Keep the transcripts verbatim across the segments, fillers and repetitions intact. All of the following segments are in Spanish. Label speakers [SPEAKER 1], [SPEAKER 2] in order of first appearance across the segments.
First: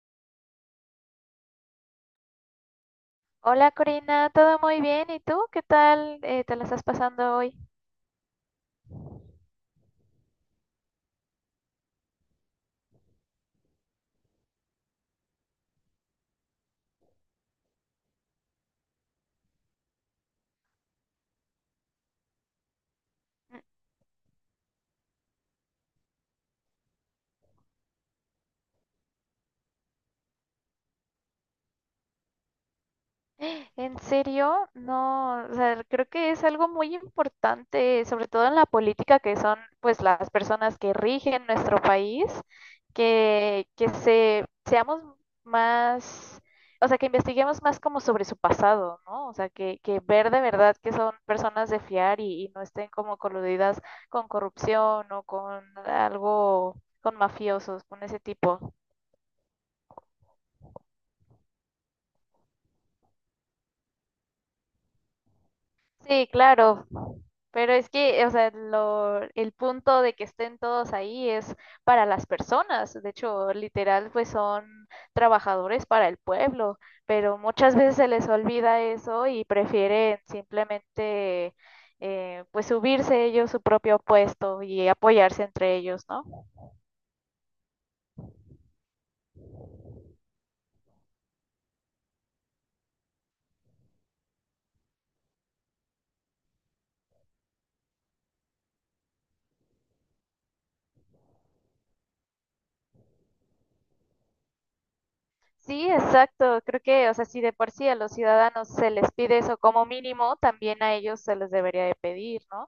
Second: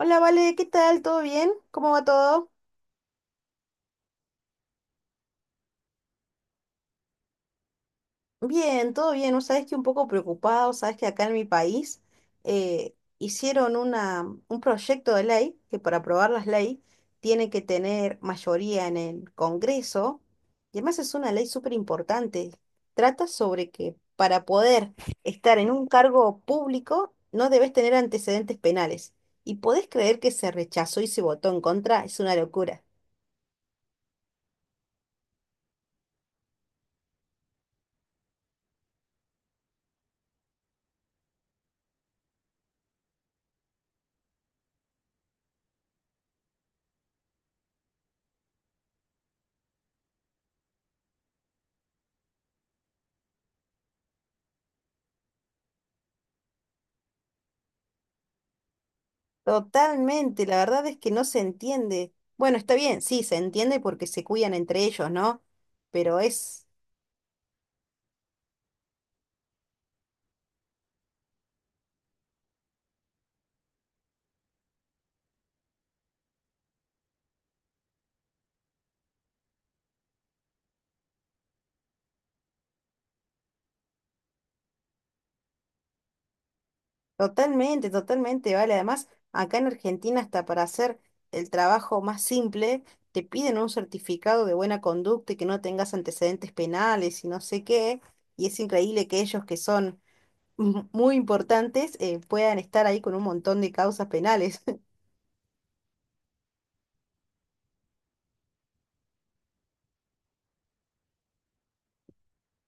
[SPEAKER 1] Hola, Vale, ¿qué tal? ¿Todo bien? ¿Cómo va todo?
[SPEAKER 2] Hola, Corina, ¿todo muy bien? ¿Y tú? ¿Qué tal eh, te la estás pasando hoy?
[SPEAKER 1] Bien, todo bien. ¿No sabes que un poco preocupado? Sabes que acá en mi país eh, hicieron una, un proyecto de ley que para aprobar las leyes tiene que tener mayoría en el Congreso. Y además es una ley súper importante. Trata
[SPEAKER 2] Mm.
[SPEAKER 1] sobre que para poder estar en un cargo público no debes tener antecedentes penales. ¿Y podés creer que se rechazó y se votó en contra? Es una locura.
[SPEAKER 2] En serio, no, o sea, creo que es algo muy importante, sobre todo en la política, que son pues las personas que rigen nuestro país, que, que se, seamos más, o sea, que investiguemos más como sobre su pasado, ¿no? O sea, que, que ver de verdad que son personas de fiar y, y no estén como coludidas con corrupción o con algo, con mafiosos, con ese tipo.
[SPEAKER 1] Totalmente, la verdad es que no se entiende. Bueno, está bien, sí, se entiende porque se cuidan entre ellos, ¿no? Pero
[SPEAKER 2] Sí,
[SPEAKER 1] es
[SPEAKER 2] claro. Pero es que, o sea, lo, el punto de que estén todos ahí es para las personas. De hecho, literal, pues son trabajadores para el pueblo, pero muchas veces se les olvida eso y prefieren simplemente, eh, pues, subirse ellos su propio puesto y apoyarse entre ellos, ¿no?
[SPEAKER 1] totalmente, totalmente, vale. Además, acá en Argentina, hasta para hacer el trabajo más simple, te piden un certificado de buena conducta y que no tengas antecedentes penales y no sé qué. Y es increíble que ellos, que son muy importantes, eh, puedan estar ahí con un montón de causas penales.
[SPEAKER 2] Sí, exacto. Creo que, o sea, si de por sí a los ciudadanos se les pide eso como mínimo, también a ellos se les debería de pedir, ¿no?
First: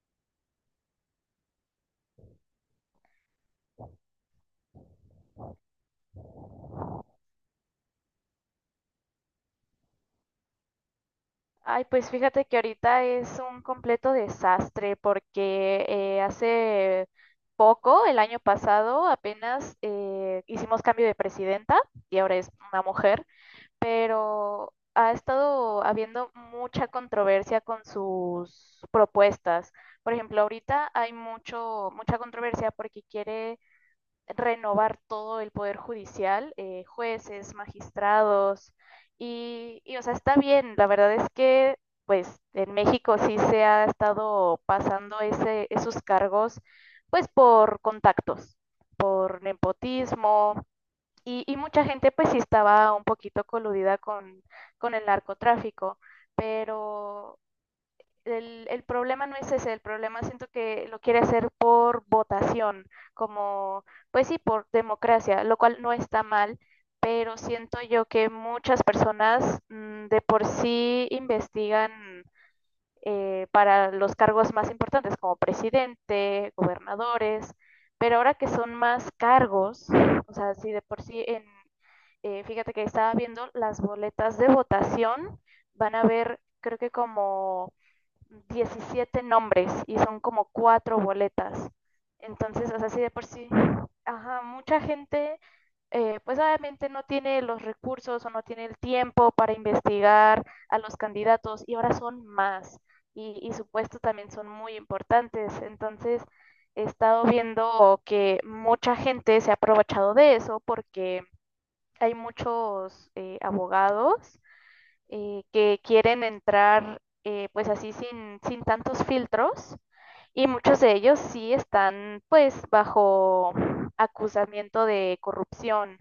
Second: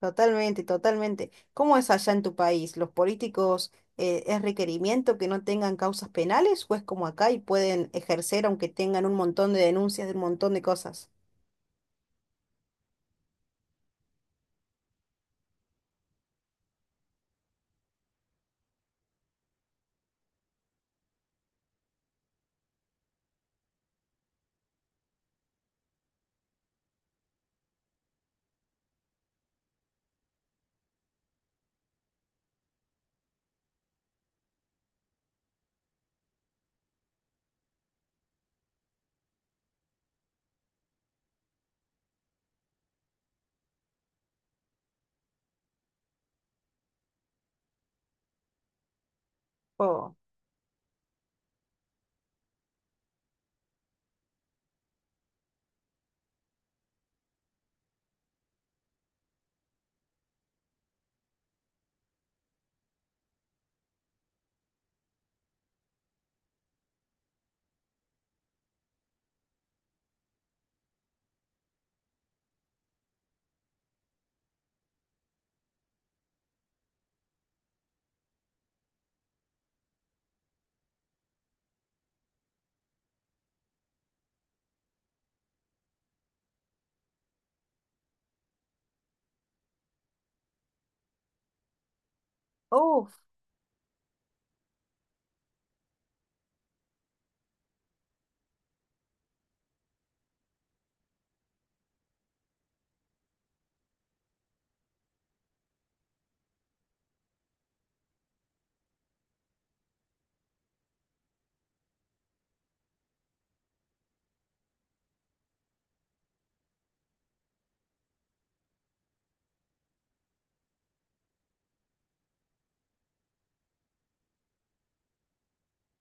[SPEAKER 1] Totalmente, totalmente. ¿Cómo es allá en tu país? ¿Los políticos, eh, es requerimiento que no tengan causas penales o es como acá y pueden ejercer aunque tengan un montón de denuncias de un montón de cosas?
[SPEAKER 2] Ay, pues fíjate que ahorita es un completo desastre porque eh, hace poco, el año pasado, apenas eh, hicimos cambio de presidenta y ahora es una mujer, pero ha estado habiendo mucha controversia con sus propuestas. Por ejemplo, ahorita hay mucho, mucha controversia porque quiere renovar todo el poder judicial, eh, jueces, magistrados, y, y, o sea, está bien, la verdad es que, pues, en México sí se ha estado pasando ese, esos cargos, pues, por contactos, por
[SPEAKER 1] Oh,
[SPEAKER 2] nepotismo, y, y mucha gente, pues, sí estaba un poquito coludida con, con el narcotráfico, pero el, el problema no es ese, el problema siento que lo quiere hacer por votación, como, pues sí, por democracia, lo cual no está mal, pero siento yo que muchas personas mm, de por sí investigan eh, para los cargos más importantes, como presidente, gobernadores, pero ahora que son más cargos, o sea, si de por sí en, eh, fíjate que estaba viendo las boletas de votación, van a ver, creo que como diecisiete nombres y son como cuatro boletas. Entonces, o sea, así
[SPEAKER 1] uf,
[SPEAKER 2] de por sí, ajá, mucha gente, eh, pues obviamente no tiene los recursos o no tiene el tiempo para investigar a los candidatos y ahora son más y, y su puesto también son muy importantes. Entonces, he estado viendo que mucha gente se ha aprovechado de eso porque hay muchos eh, abogados eh, que quieren entrar eh, pues así sin, sin tantos filtros y muchos de ellos sí están pues bajo acusamiento de corrupción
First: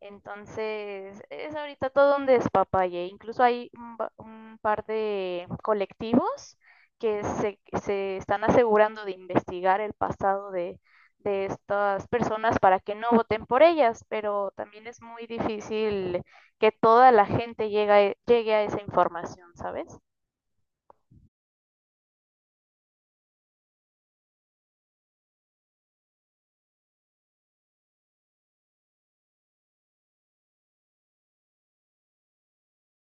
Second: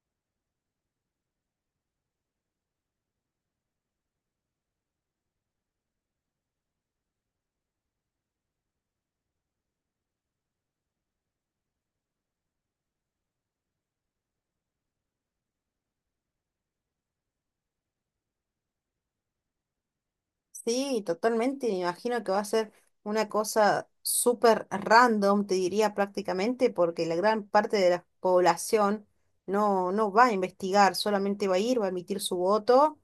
[SPEAKER 2] entonces, es ahorita todo un despapalle. Incluso hay un, ba- un par de colectivos que se, se están asegurando de investigar el pasado de, de estas personas para que no voten por ellas, pero también es muy difícil que toda la gente llegue, a- llegue a esa información, ¿sabes?
[SPEAKER 1] sí, totalmente. Me imagino que va a ser una cosa súper random, te diría prácticamente, porque la gran parte de la población no, no va a investigar, solamente va a ir, va a emitir su voto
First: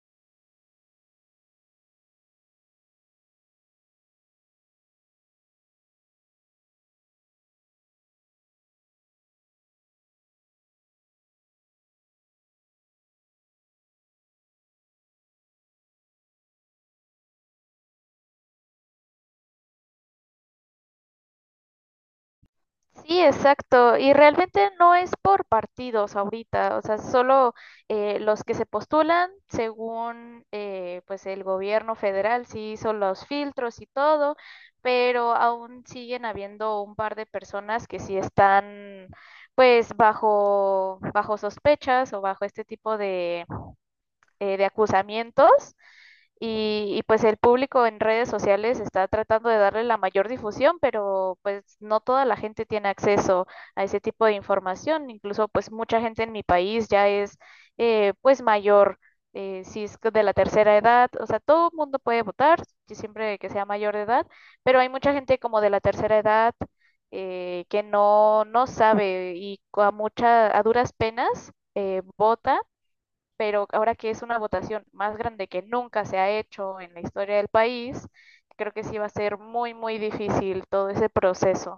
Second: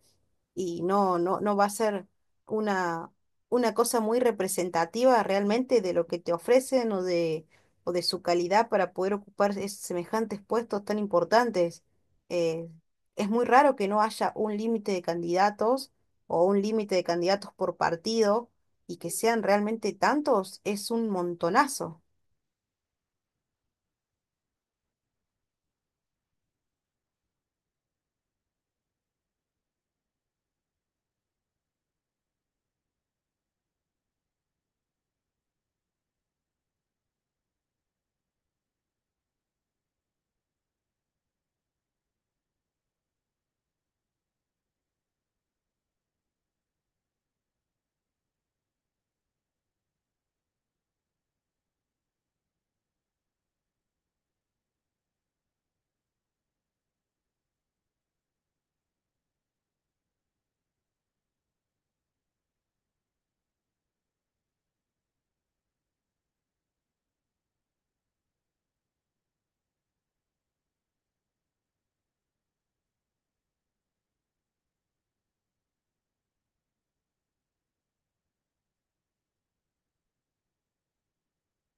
[SPEAKER 1] y no, no, no va a ser una, una cosa muy representativa realmente de lo que te ofrecen o de, o de su calidad para poder ocupar es- semejantes puestos tan importantes. Eh, es muy raro que no haya un límite de candidatos o un límite de candidatos por partido y que sean realmente tantos, es un montonazo.
[SPEAKER 2] Sí, exacto. Y realmente no es por partidos ahorita, o sea, solo eh, los que se postulan según eh, pues el gobierno federal sí hizo los filtros y todo, pero aún siguen habiendo un par de personas que sí están pues bajo bajo sospechas o bajo este tipo eh, de acusamientos y, y, pues el público en redes sociales está tratando de darle la mayor difusión, pero pues no toda la gente tiene acceso a ese tipo de información, incluso pues mucha gente en mi país ya es eh, pues mayor. Eh, si es de la tercera edad, o sea, todo el mundo puede votar, siempre que sea mayor de edad, pero hay mucha gente como de la tercera edad eh, que no, no sabe y a, mucha, a duras penas eh, vota, pero ahora que es una votación más grande que nunca se ha hecho en la historia del país, creo que sí va a ser muy, muy difícil todo ese proceso.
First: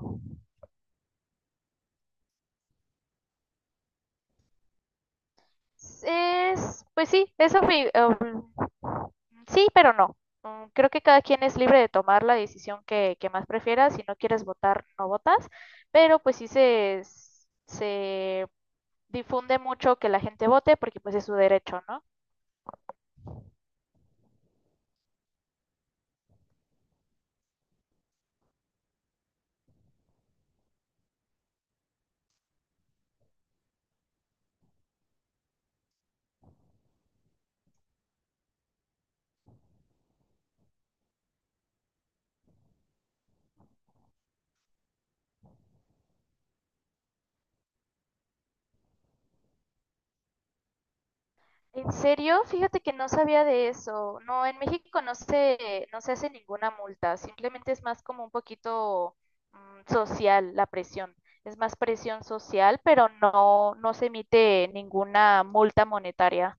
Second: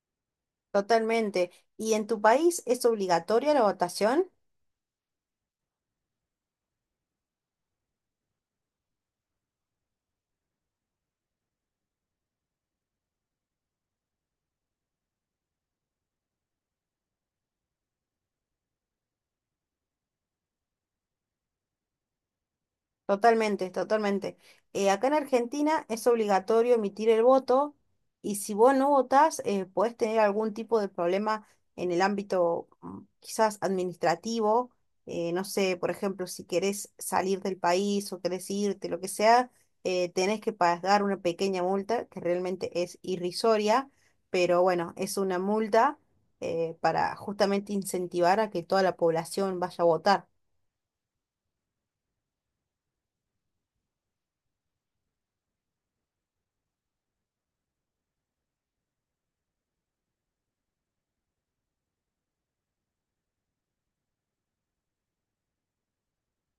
[SPEAKER 1] Totalmente. ¿Y en tu país es obligatoria la votación?
[SPEAKER 2] Es, pues sí, eso fue, um, sí, pero no. Mm, Creo que cada quien es libre de tomar la decisión que, que más prefiera. Si no quieres votar, no votas. Pero pues sí se, se difunde mucho que la gente vote porque pues es su derecho, ¿no?
[SPEAKER 1] Totalmente, totalmente. Eh, acá en Argentina es obligatorio emitir el voto y si vos no votás, eh, podés tener algún tipo de problema en el ámbito mm, quizás administrativo. Eh, no sé, por ejemplo, si querés salir del país o querés irte, lo que sea, eh, tenés que pagar una pequeña multa que realmente es irrisoria, pero bueno, es una multa, eh, para justamente incentivar a que toda la población vaya a votar.
[SPEAKER 2] ¿En serio? Fíjate que no sabía de eso. No, en México no se, no se hace ninguna multa, simplemente es más como un poquito mm, social la presión. Es más presión social, pero no, no se emite ninguna multa monetaria.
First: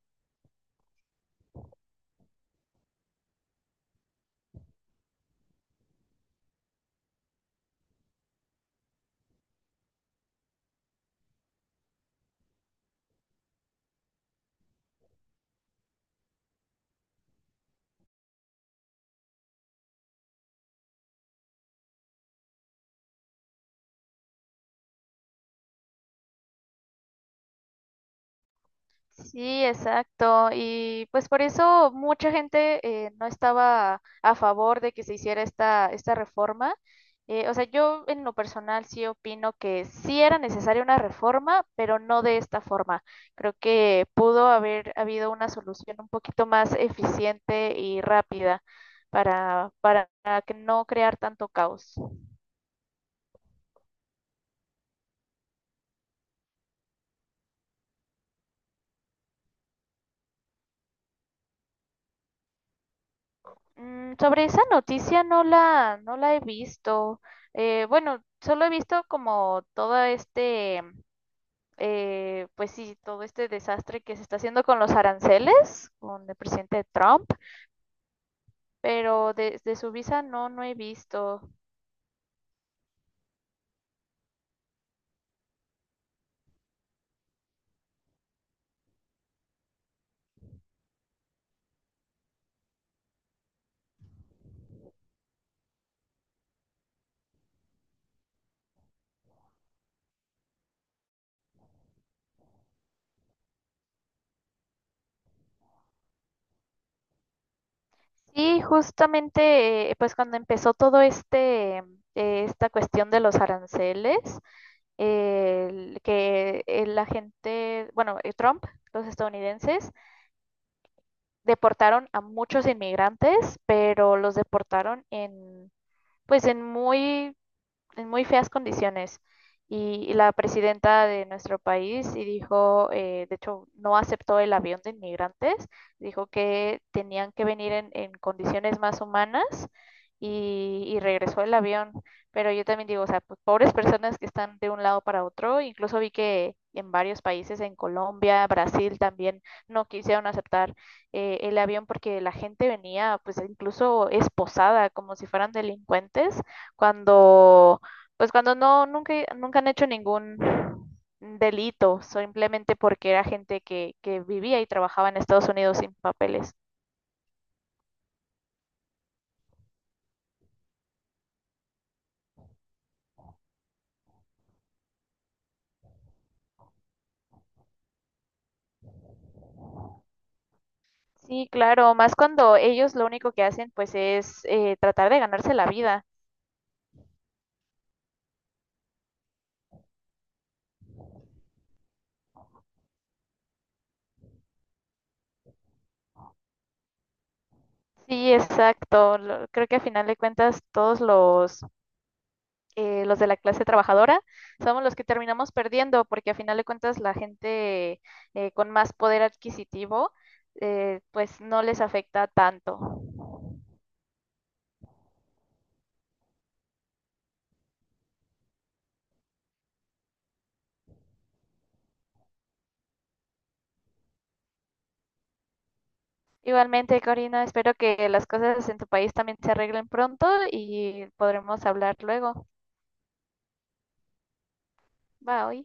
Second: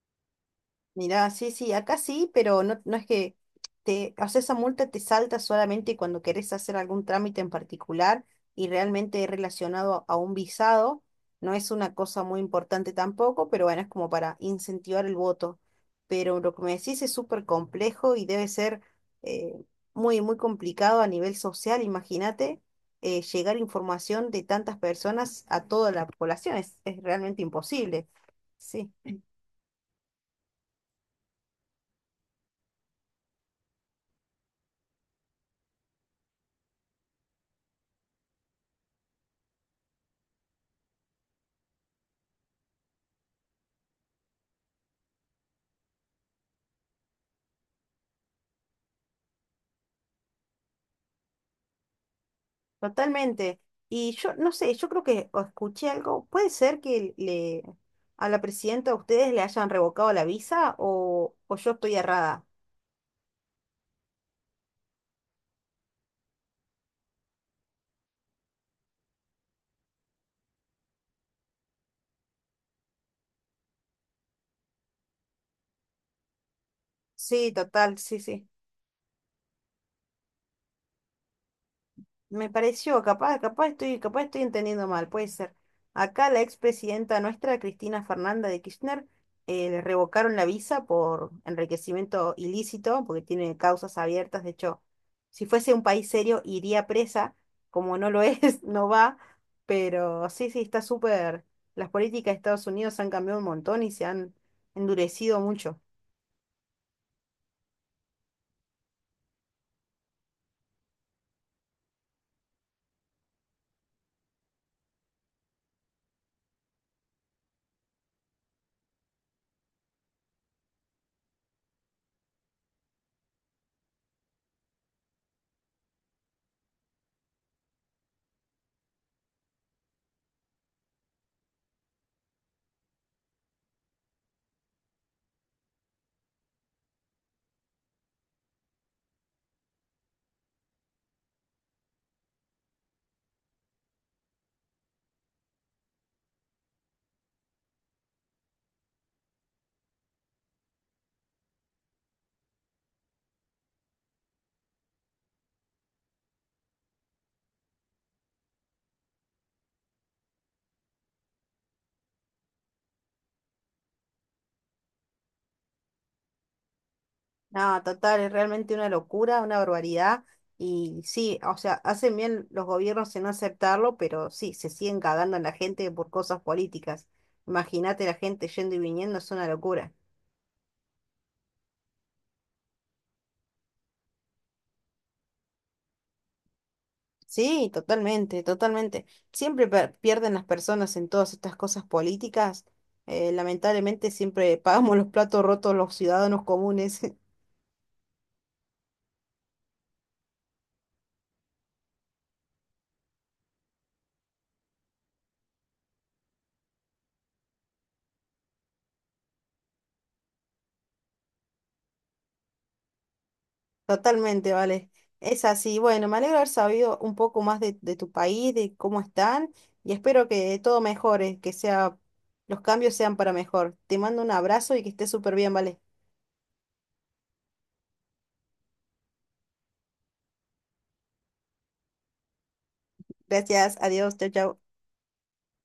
[SPEAKER 1] Mirá, sí, sí, acá sí, pero no, no es que te, o sea, esa multa te salta solamente cuando querés hacer algún trámite en particular y realmente relacionado a, a un visado. No es una cosa muy importante tampoco, pero bueno, es como para incentivar el voto. Pero lo que me decís es súper complejo y debe ser, eh, muy, muy complicado a nivel social. Imagínate, eh, llegar información de tantas personas a toda la población. Es, es realmente imposible. Sí.
[SPEAKER 2] Sí, exacto. Y pues por eso mucha gente eh, no estaba a favor de que se hiciera esta, esta reforma. Eh, o sea, yo en lo personal sí opino que sí era necesaria una reforma, pero no de esta forma. Creo que pudo haber habido una solución un poquito más eficiente y rápida para, para que no crear tanto caos.
[SPEAKER 1] Totalmente. Y yo no sé, yo creo que o escuché algo. ¿Puede ser que le a la presidenta de ustedes le hayan revocado la visa o, o yo estoy errada?
[SPEAKER 2] Mm, sobre esa noticia no la, no la he visto. Eh, bueno, solo he visto como todo este, eh, pues sí, todo este desastre que se está haciendo con los aranceles, con el presidente Trump,
[SPEAKER 1] Sí, total, sí, sí.
[SPEAKER 2] pero de, de su visa no, no he visto.
[SPEAKER 1] Me pareció, capaz, capaz estoy, capaz estoy entendiendo mal, puede ser. Acá la expresidenta nuestra, Cristina Fernanda de Kirchner, eh, le revocaron la visa por enriquecimiento ilícito, porque tiene causas abiertas. De hecho, si fuese un país serio, iría presa. Como no lo es, no va. Pero sí, sí, está súper. Las políticas de Estados Unidos han cambiado un montón y se han endurecido mucho.
[SPEAKER 2] Sí, justamente, eh, pues cuando empezó todo este, eh, esta cuestión de los aranceles, el que eh, la gente, bueno, eh, Trump, los estadounidenses, deportaron a muchos inmigrantes, pero los deportaron en, pues en muy en muy feas condiciones. Y, y la presidenta de nuestro país y dijo, eh, de hecho, no aceptó el avión de inmigrantes, dijo que tenían que venir en, en condiciones más humanas y, y regresó el avión. Pero yo también digo, o sea, pues, pobres personas que están de un lado para otro, incluso vi que en varios países, en Colombia, Brasil también, no quisieron aceptar eh, el avión porque la gente venía pues incluso esposada, como si fueran delincuentes, cuando pues cuando no, nunca, nunca han hecho ningún delito, simplemente porque era gente que, que vivía y trabajaba en Estados Unidos sin papeles.
[SPEAKER 1] No, total, es realmente una locura, una barbaridad. Y sí, o sea, hacen bien los gobiernos en no aceptarlo, pero sí, se siguen cagando en la gente por cosas políticas. Imagínate la gente yendo y viniendo, es una locura.
[SPEAKER 2] Sí, claro, más cuando ellos lo único que hacen pues es eh, tratar de ganarse la vida.
[SPEAKER 1] Sí, totalmente, totalmente. Siempre per- pierden las personas en todas estas cosas políticas. Eh, lamentablemente siempre pagamos los platos rotos los ciudadanos comunes.
[SPEAKER 2] Sí, exacto. Lo- creo que a final de cuentas todos los, eh, los de la clase trabajadora somos los que terminamos perdiendo porque a final de cuentas la gente eh, con más poder adquisitivo eh, pues no les afecta tanto.
[SPEAKER 1] Totalmente, vale. Es así. Bueno, me alegro haber sabido un poco más de, de tu país, de cómo están, y espero que todo mejore, que sea, los cambios sean para mejor. Te mando un abrazo y que estés súper bien, vale.
[SPEAKER 2] Igualmente, Corina, espero que las cosas en tu país también se arreglen pronto y podremos hablar luego.
[SPEAKER 1] Gracias, adiós, chao, chao.
[SPEAKER 2] Bye.